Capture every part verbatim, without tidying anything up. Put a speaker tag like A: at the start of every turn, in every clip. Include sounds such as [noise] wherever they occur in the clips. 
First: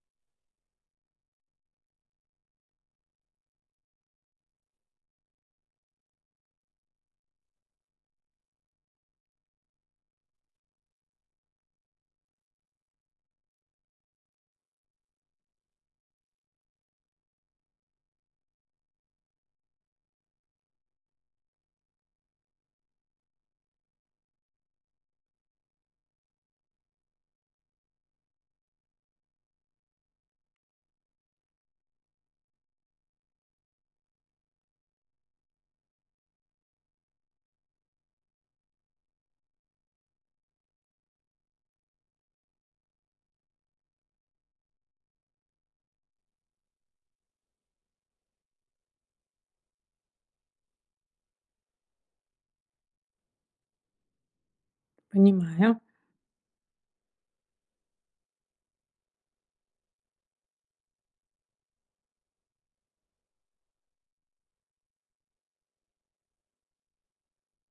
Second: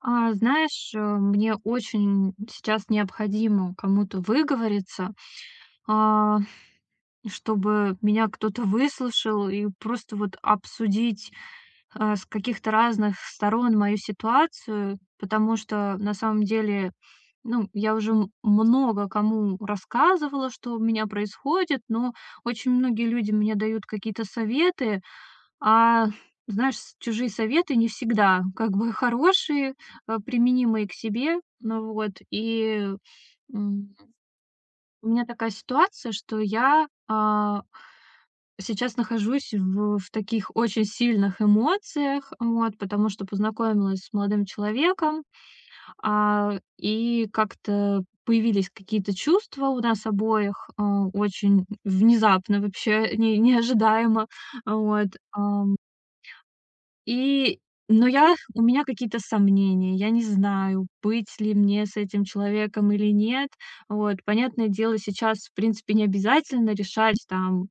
A: А, знаешь, э, мне очень сейчас необходимо кому-то выговориться, а, чтобы меня кто-то выслушал и просто вот обсудить а, с каких-то разных сторон мою ситуацию, потому что на самом деле, ну, я уже м- много кому рассказывала, что у меня происходит, но очень многие люди мне дают какие-то советы, а, знаешь, с чужие советы не всегда как бы хорошие, а, применимые к себе. Ну вот, и, м, у меня такая ситуация, что я, а, сейчас нахожусь в в таких очень сильных эмоциях, вот, потому что познакомилась с молодым человеком, а, и как-то появились какие-то чувства у нас обоих, а, очень внезапно вообще, не [laughs] неожидаемо. Вот, а
B: Понимаю.
A: и, но я у меня какие-то сомнения. Я не знаю, быть ли мне с этим человеком или нет. Вот, понятное дело, сейчас, в принципе, не обязательно решать, там,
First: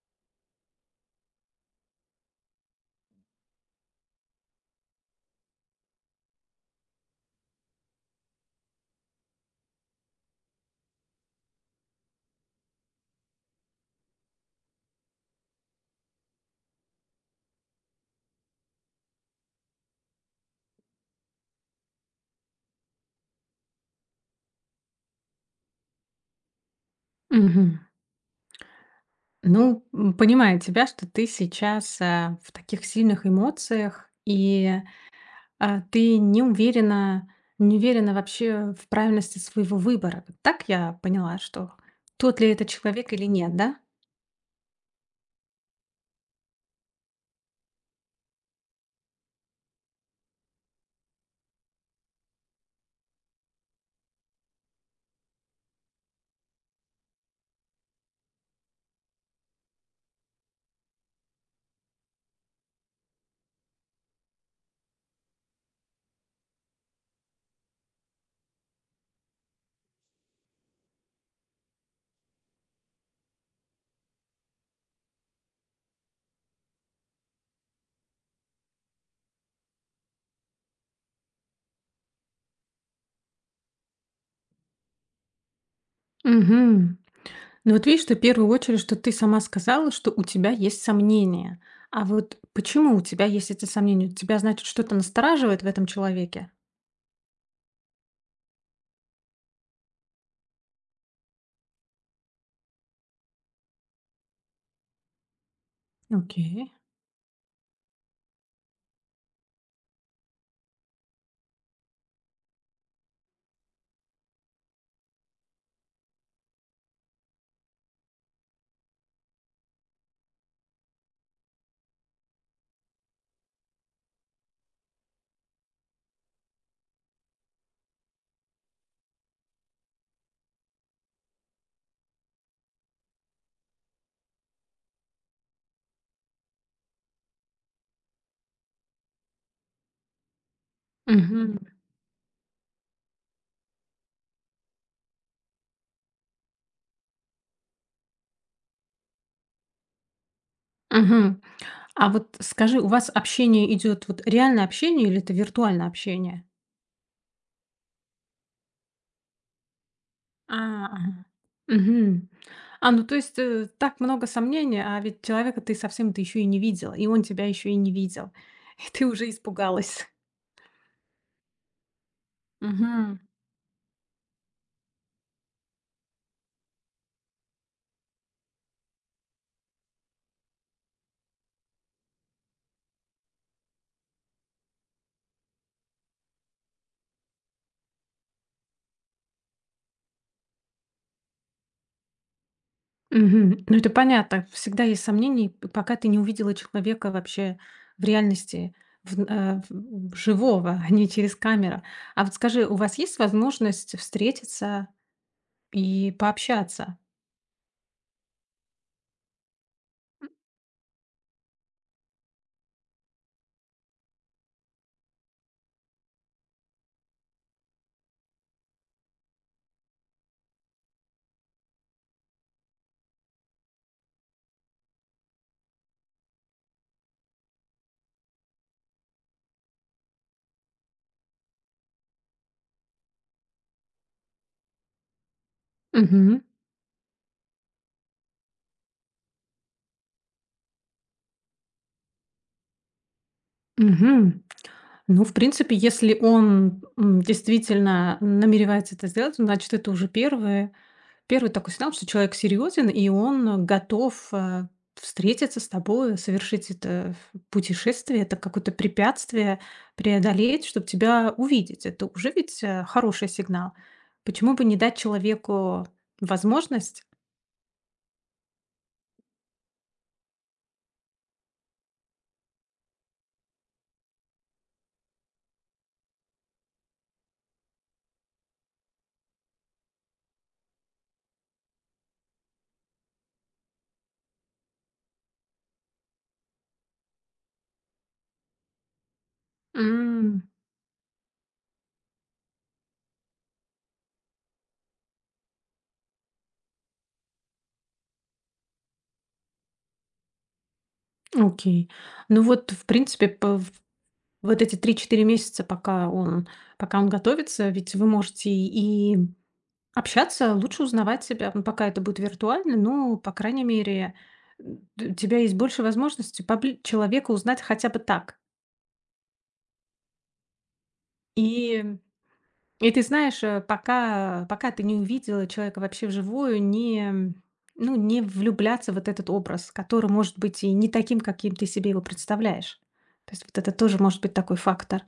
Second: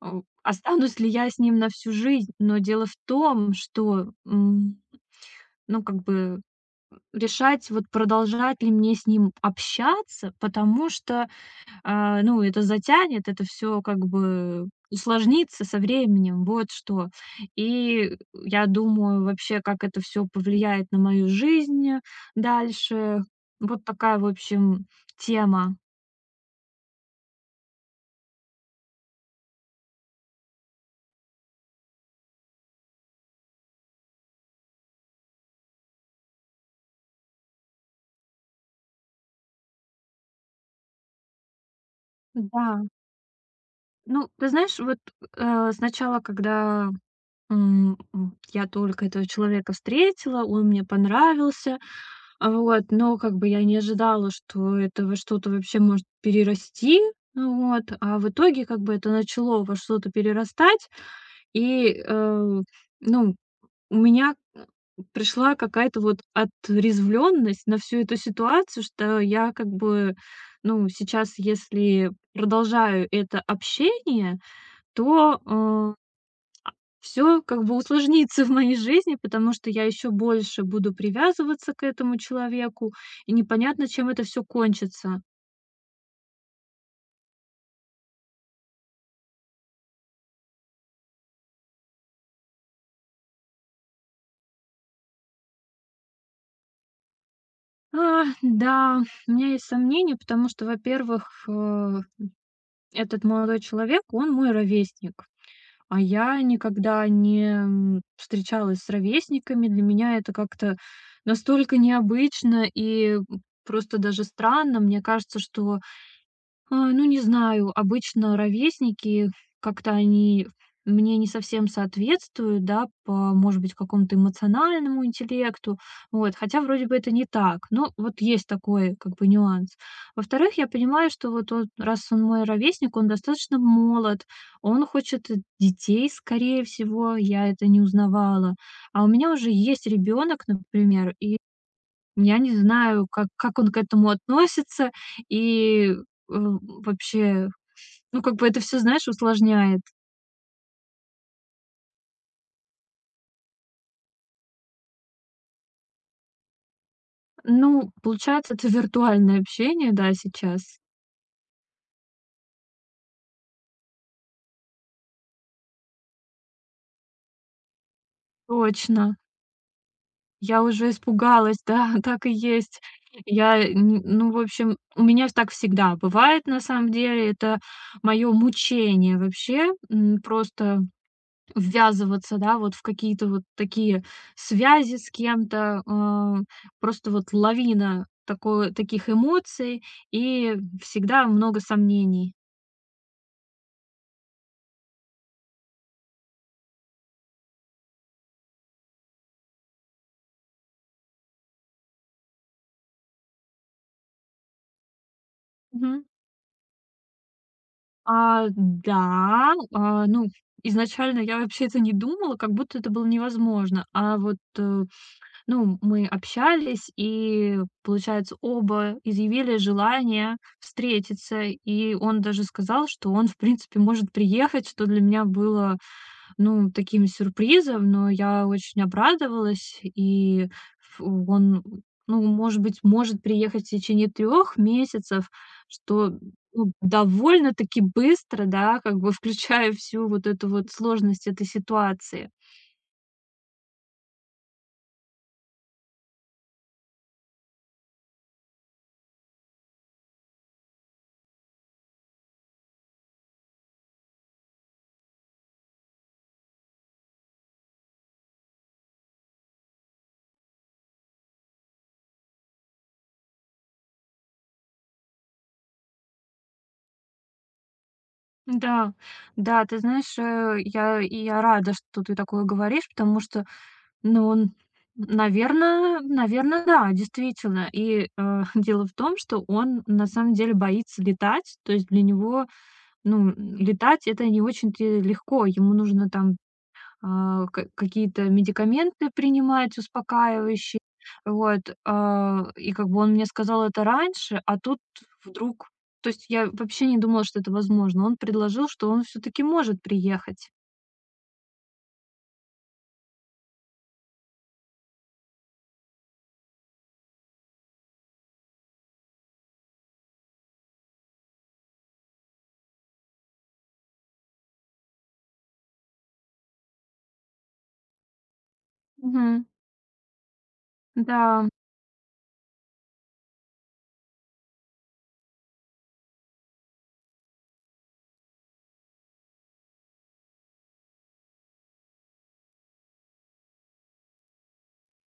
A: о, останусь ли я с ним на всю жизнь. Но дело в том, что, м, ну, как бы решать, вот продолжать ли мне с ним общаться, потому что а, ну, это затянет, это все как бы усложнится со временем, вот что. И я думаю вообще, как это все повлияет на мою жизнь дальше. Вот такая, в общем, тема.
B: Мгм. Ну, м, понимаю тебя, что ты сейчас э, в таких сильных эмоциях, и а, ты не уверена, не уверена вообще в правильности своего выбора. Вот. Так я поняла, что тот ли это
A: Да.
B: человек или нет, да?
A: Ну, ты знаешь, вот, э, сначала, когда, м, м, я только этого человека встретила, он мне понравился. А вот, но как бы я не ожидала, что это во что-то вообще может перерасти. Ну вот, а в итоге как бы это начало во что-то перерастать, и, э, ну, у меня, э, пришла какая-то вот отрезвленность на всю эту ситуацию, что я как бы, ну, сейчас, если продолжаю это общение, то, э, все как бы усложнится в моей жизни, потому что я еще больше буду привязываться к этому человеку, и непонятно, чем это все кончится.
B: Угу. Ну вот видишь, что в первую очередь, что ты сама сказала, что у тебя есть сомнения. А вот почему у тебя есть эти сомнения? У тебя, значит, что-то настораживает в этом человеке?
A: А, да, у меня есть сомнения, потому что, во-первых, э, этот молодой человек, он мой ровесник, а я
B: Окей.
A: никогда не, м, встречалась с ровесниками. Для меня это как-то настолько необычно и, просто даже странно. Мне кажется, что А, ну, не знаю, обычно ровесники, как-то они мне не совсем соответствуют, да, по, может быть, какому-то эмоциональному интеллекту, вот, хотя вроде бы это не так, но вот есть такой, как бы, нюанс. Во-вторых, я понимаю, что вот он, раз он мой ровесник, он достаточно молод, он хочет детей, скорее всего, я это не узнавала, а у меня уже есть ребенок, например, и
B: Угу.
A: я не знаю, как как он к этому относится и, э, вообще, ну, как бы это все, знаешь, усложняет.
B: Мгм. А вот скажи, у вас общение идет, вот, реальное общение или это виртуальное общение?
A: Ну, получается, это виртуальное общение, да, сейчас.
B: А, ага. Мгм. А, ну то есть э, так много сомнений, а ведь человека ты совсем, ты еще и не видела, и он тебя еще и не видел. [laughs] И ты
A: Точно.
B: уже испугалась.
A: Я уже испугалась, да, [laughs] так и есть.
B: Мгм.
A: Я, н ну, в общем, у меня ж так всегда бывает, на самом деле. Это мое мучение вообще. М, просто ввязываться, да, вот в какие-то вот такие связи с кем-то, а, просто вот лавина тако таких эмоций и всегда много сомнений.
B: Мгм. Ну это понятно. Всегда есть сомнения, п- пока ты не увидела человека вообще в реальности, в- э, в- в живого, [laughs] а не через камеру. А вот скажи, у вас есть возможность встретиться
A: Мгм.
B: и пообщаться?
A: А, да, а, ну, изначально я вообще это не думала, как будто это было невозможно. А вот, э, ну, мы общались, и, получается, оба изъявили желание встретиться, и он даже сказал, что он, в принципе, может приехать, что для меня было ну, таким сюрпризом, но я очень обрадовалась, и ф он, ну, может быть, может приехать в течение трех месяцев, что, ну, довольно-таки быстро, да, как бы включая всю вот эту вот сложность этой ситуации.
B: Мгм. Ну, в принципе, если он, м, действительно намеревается это сделать, значит, это уже первое первый такой сигнал, что человек серьезен, и он готов, э, встретиться с тобой, совершить это ф путешествие, это какое-то препятствие преодолеть, чтобы тебя увидеть. Это уже ведь, э, хороший сигнал. Почему бы не дать человеку возможность?
A: Да, да, ты знаешь, э, я и я рада, что ты такое говоришь, потому что, ну, он, наверно наверно, да, действительно. И, э, [laughs] дело в том, что он на самом деле боится летать, то есть для него ну, м, летать- это не очень-то легко. Ему нужно там, а, ка какие-то медикаменты принимать
B: М,
A: успокаивающие. Вот, а, и как бы он мне сказал это раньше, а тут вдруг то есть я вообще не думала, что это возможно. Он предложил, что он все таки может приехать.
B: окей. Ну вот, в принципе, вот эти три-четыре месяца, пока он пока он готовится, ведь вы можете и общаться, лучше узнавать себя. Ну, пока это будет виртуально, но, по крайней мере, м, т у тебя есть больше возможности побли человека узнать хотя бы так.
A: Мгм. Да.
B: И и ты знаешь, э, пока пока ты не увидела человека вообще вживую, не м, ну, не влюбляться в вот этот образ, который может быть и не таким, каким ты себе его представляешь. То есть вот это тоже может быть такой фактор.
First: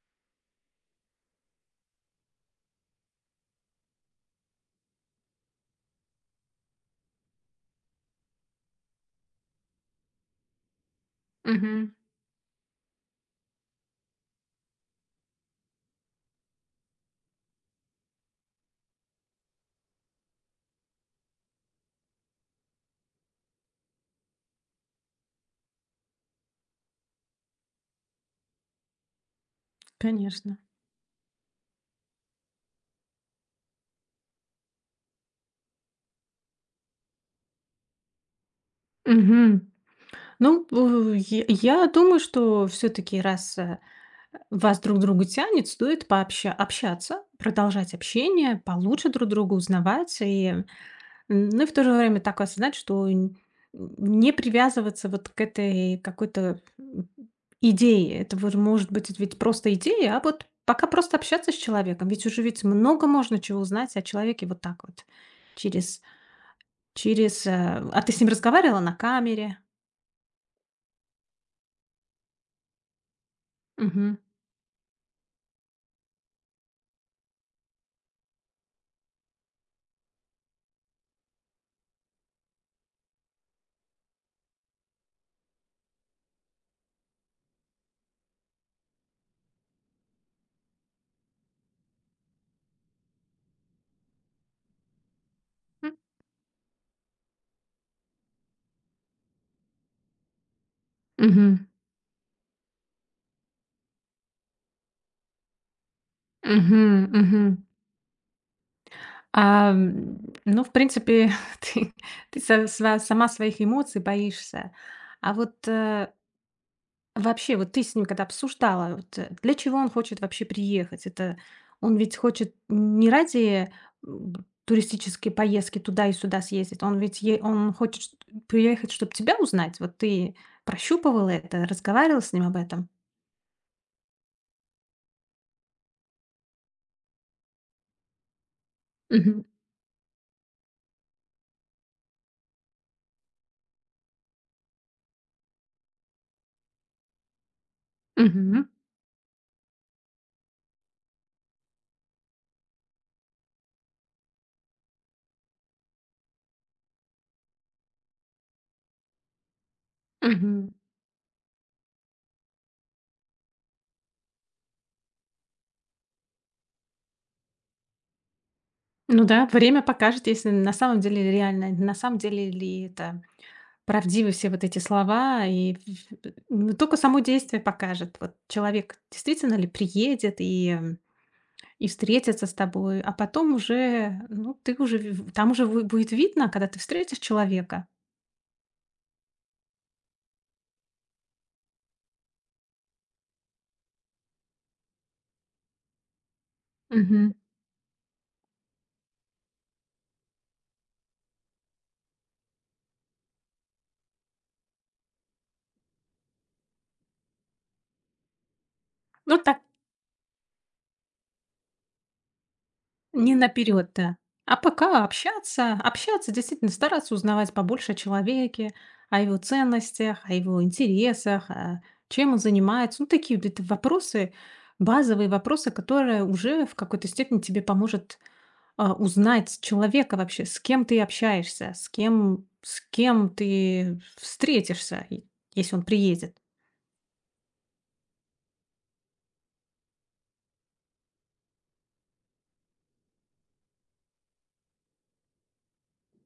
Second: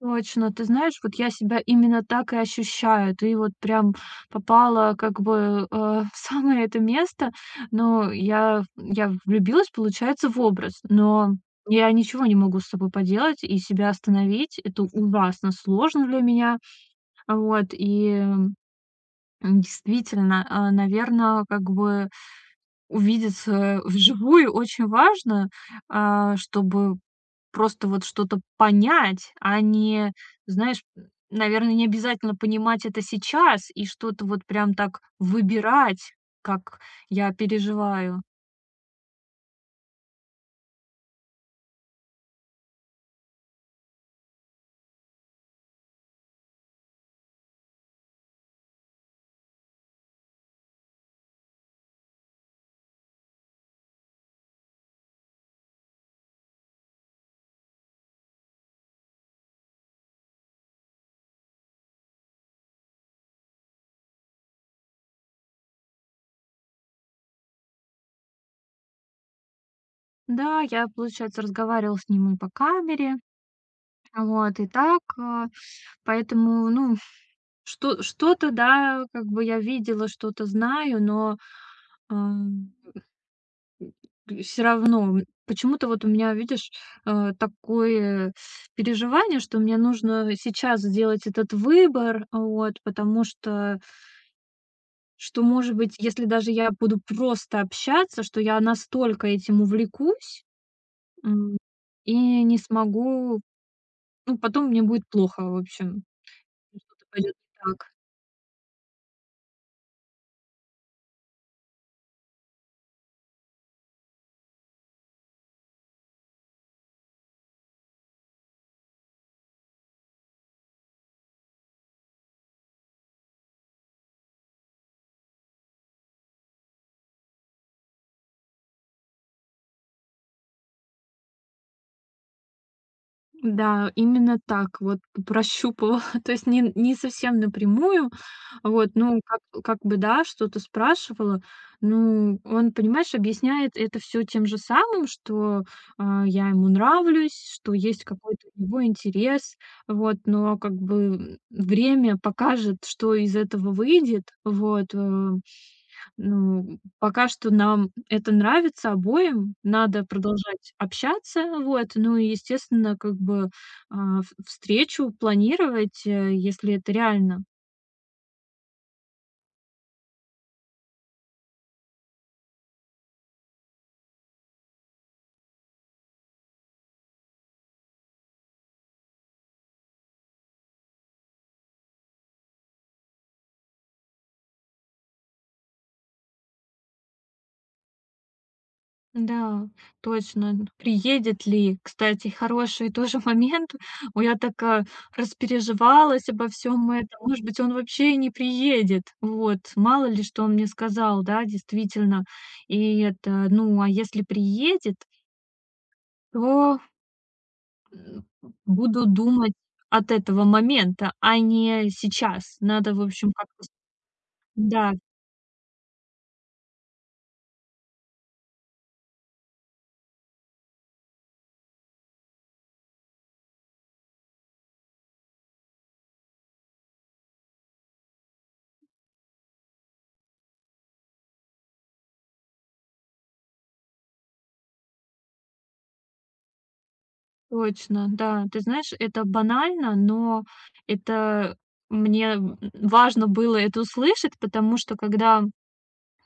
A: Точно, ты знаешь, вот я себя именно так и ощущаю. Ты вот прям попала как бы, э, в самое это место. Но я я влюбилась, получается, в образ, но я
B: Мгм.
A: ничего не могу с собой поделать и себя остановить. Это ужасно сложно для меня. Вот, и м, Действительно, наверное, как бы увидеться [laughs] вживую очень важно, а, чтобы просто вот что-то понять, а не,
B: Конечно.
A: знаешь, наверное, не обязательно понимать это сейчас и что-то вот прям так выбирать, как я переживаю.
B: Мгм. Ну, у я я думаю, что все таки раз, э, вас друг к другу тянет, стоит пообща общаться, продолжать общение, получше друг друга узнавать. И, м, ну, и в то же время так осознать, что н не привязываться вот к этой какой-то, м, идее. Это вот может быть ведь просто идея, а вот пока просто общаться с человеком. Ведь уже ведь много можно чего узнать о человеке вот так вот через через, э А ты с ним разговаривала на камере?
A: Да, я, получается, разговаривала с ним и по камере,
B: Угу,
A: вот, и так, а, поэтому, ну, что что-то, да, как бы я видела, что-то знаю, но, ам все равно, м, почему-то вот у меня, видишь, э, такое переживание, что мне нужно сейчас сделать этот выбор, вот, потому что, что, может
B: угу.
A: быть, если даже я буду просто общаться, что я настолько этим увлекусь, м, и не смогу, ну, потом мне будет плохо, в общем,
B: Мгм,
A: что-то пойдет
B: мгм.
A: не так.
B: А, м, ну, в принципе, [laughs] ты ты са сва сама своих эмоций боишься. А вот, э, вообще, вот ты с ним когда обсуждала, вот, э, для чего он хочет вообще приехать? Это он ведь хочет не ради, м, туристические поездки туда и сюда съездить, он ведь е он хочет чт приехать, чтобы тебя узнать. Вот ты прощупывала это, разговаривала с ним об этом?
A: Да, именно так вот прощупывала, [laughs] то есть не, не совсем напрямую, вот, ну, как
B: Мгм,
A: как бы да, что-то спрашивала. Ну, он, понимаешь, объясняет это все тем же самым, что, а, я ему нравлюсь, что есть какой-то у
B: мгм,
A: него интерес. Вот, но как бы, м, время покажет, что из этого выйдет. Вот, э, ну, пока что нам это нравится обоим, надо
B: мгм.
A: продолжать общаться. Вот, ну и, естественно, как бы, а, в встречу планировать, э, если это реально.
B: Ну да, время покажет, если на самом деле реально, на самом деле ли это, правдивы все вот эти слова, и ф- ф- ну, только само действие покажет, вот человек действительно ли приедет и, м, и встретится с тобой, а потом уже, ну, ты уже, в- там уже вы- будет видно, когда ты встретишь человека.
A: Да, точно. Приедет ли? Кстати, хороший тоже момент. [laughs] Ой, я так, а, распереживалась обо всем этом.
B: Мгм.
A: Может быть, он вообще и не приедет. Вот, мало ли, что он мне сказал, да, действительно. И это, ну, а если приедет, то, м, буду
B: Ну,
A: думать от этого момента, а не сейчас. Надо, в общем,
B: не
A: как-то с
B: наперед, да. А
A: Да.
B: пока общаться, общаться, действительно стараться узнавать побольше о человеке, о его ценностях, о его интересах, а, чем он занимается. Ну, такие вот это вопросы, базовые вопросы, которые уже в какой-то степени тебе поможет а, узнать человека вообще, с кем ты общаешься, с кем, с кем ты встретишься, и- если он приедет.
A: Точно, да. Ты знаешь, это банально, но это мне м, важно было это услышать, потому что когда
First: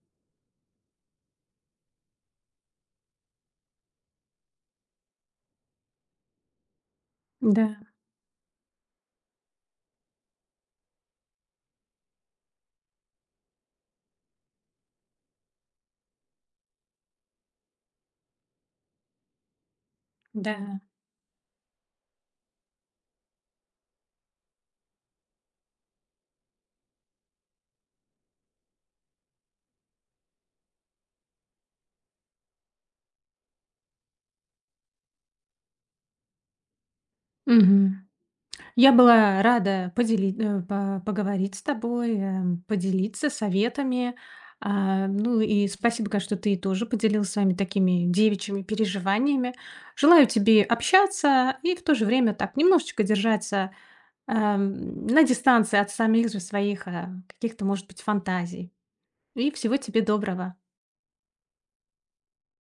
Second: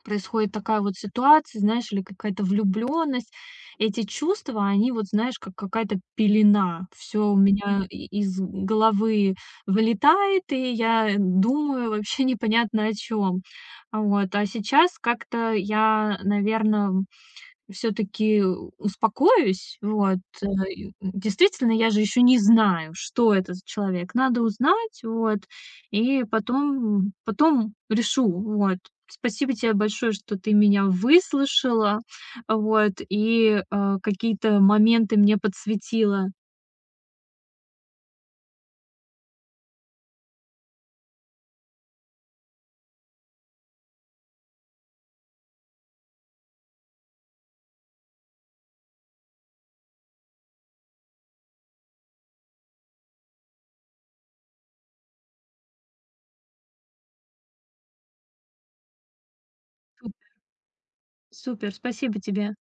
A: происходит такая вот ситуация, знаешь, или какая-то влюбленность, эти чувства, они вот, знаешь, как какая-то пелена. Все у
B: Да,
A: меня Мгм. и- из головы вылетает, и я думаю вообще [laughs] непонятно о чем. Вот. А сейчас как-то я, наверное, все таки успокоюсь. Вот, э,
B: да.
A: и, м, действительно, я же еще не знаю, что это за человек. Надо узнать, вот, и потом потом решу. Вот. Спасибо тебе большое, что ты меня выслушала, вот, и, э, какие-то моменты мне подсветила.
B: Мгм. Я была рада подели э, по поговорить с тобой, э, поделиться советами. А, ну и спасибо, конечно, что ты тоже поделилась своими такими девичьими переживаниями. Желаю тебе общаться и в то же время так немножечко держаться, ам, на дистанции от самих же своих, а, каких-то, может быть, фантазий. И всего тебе
A: Суп
B: доброго.
A: Супер, спасибо тебе.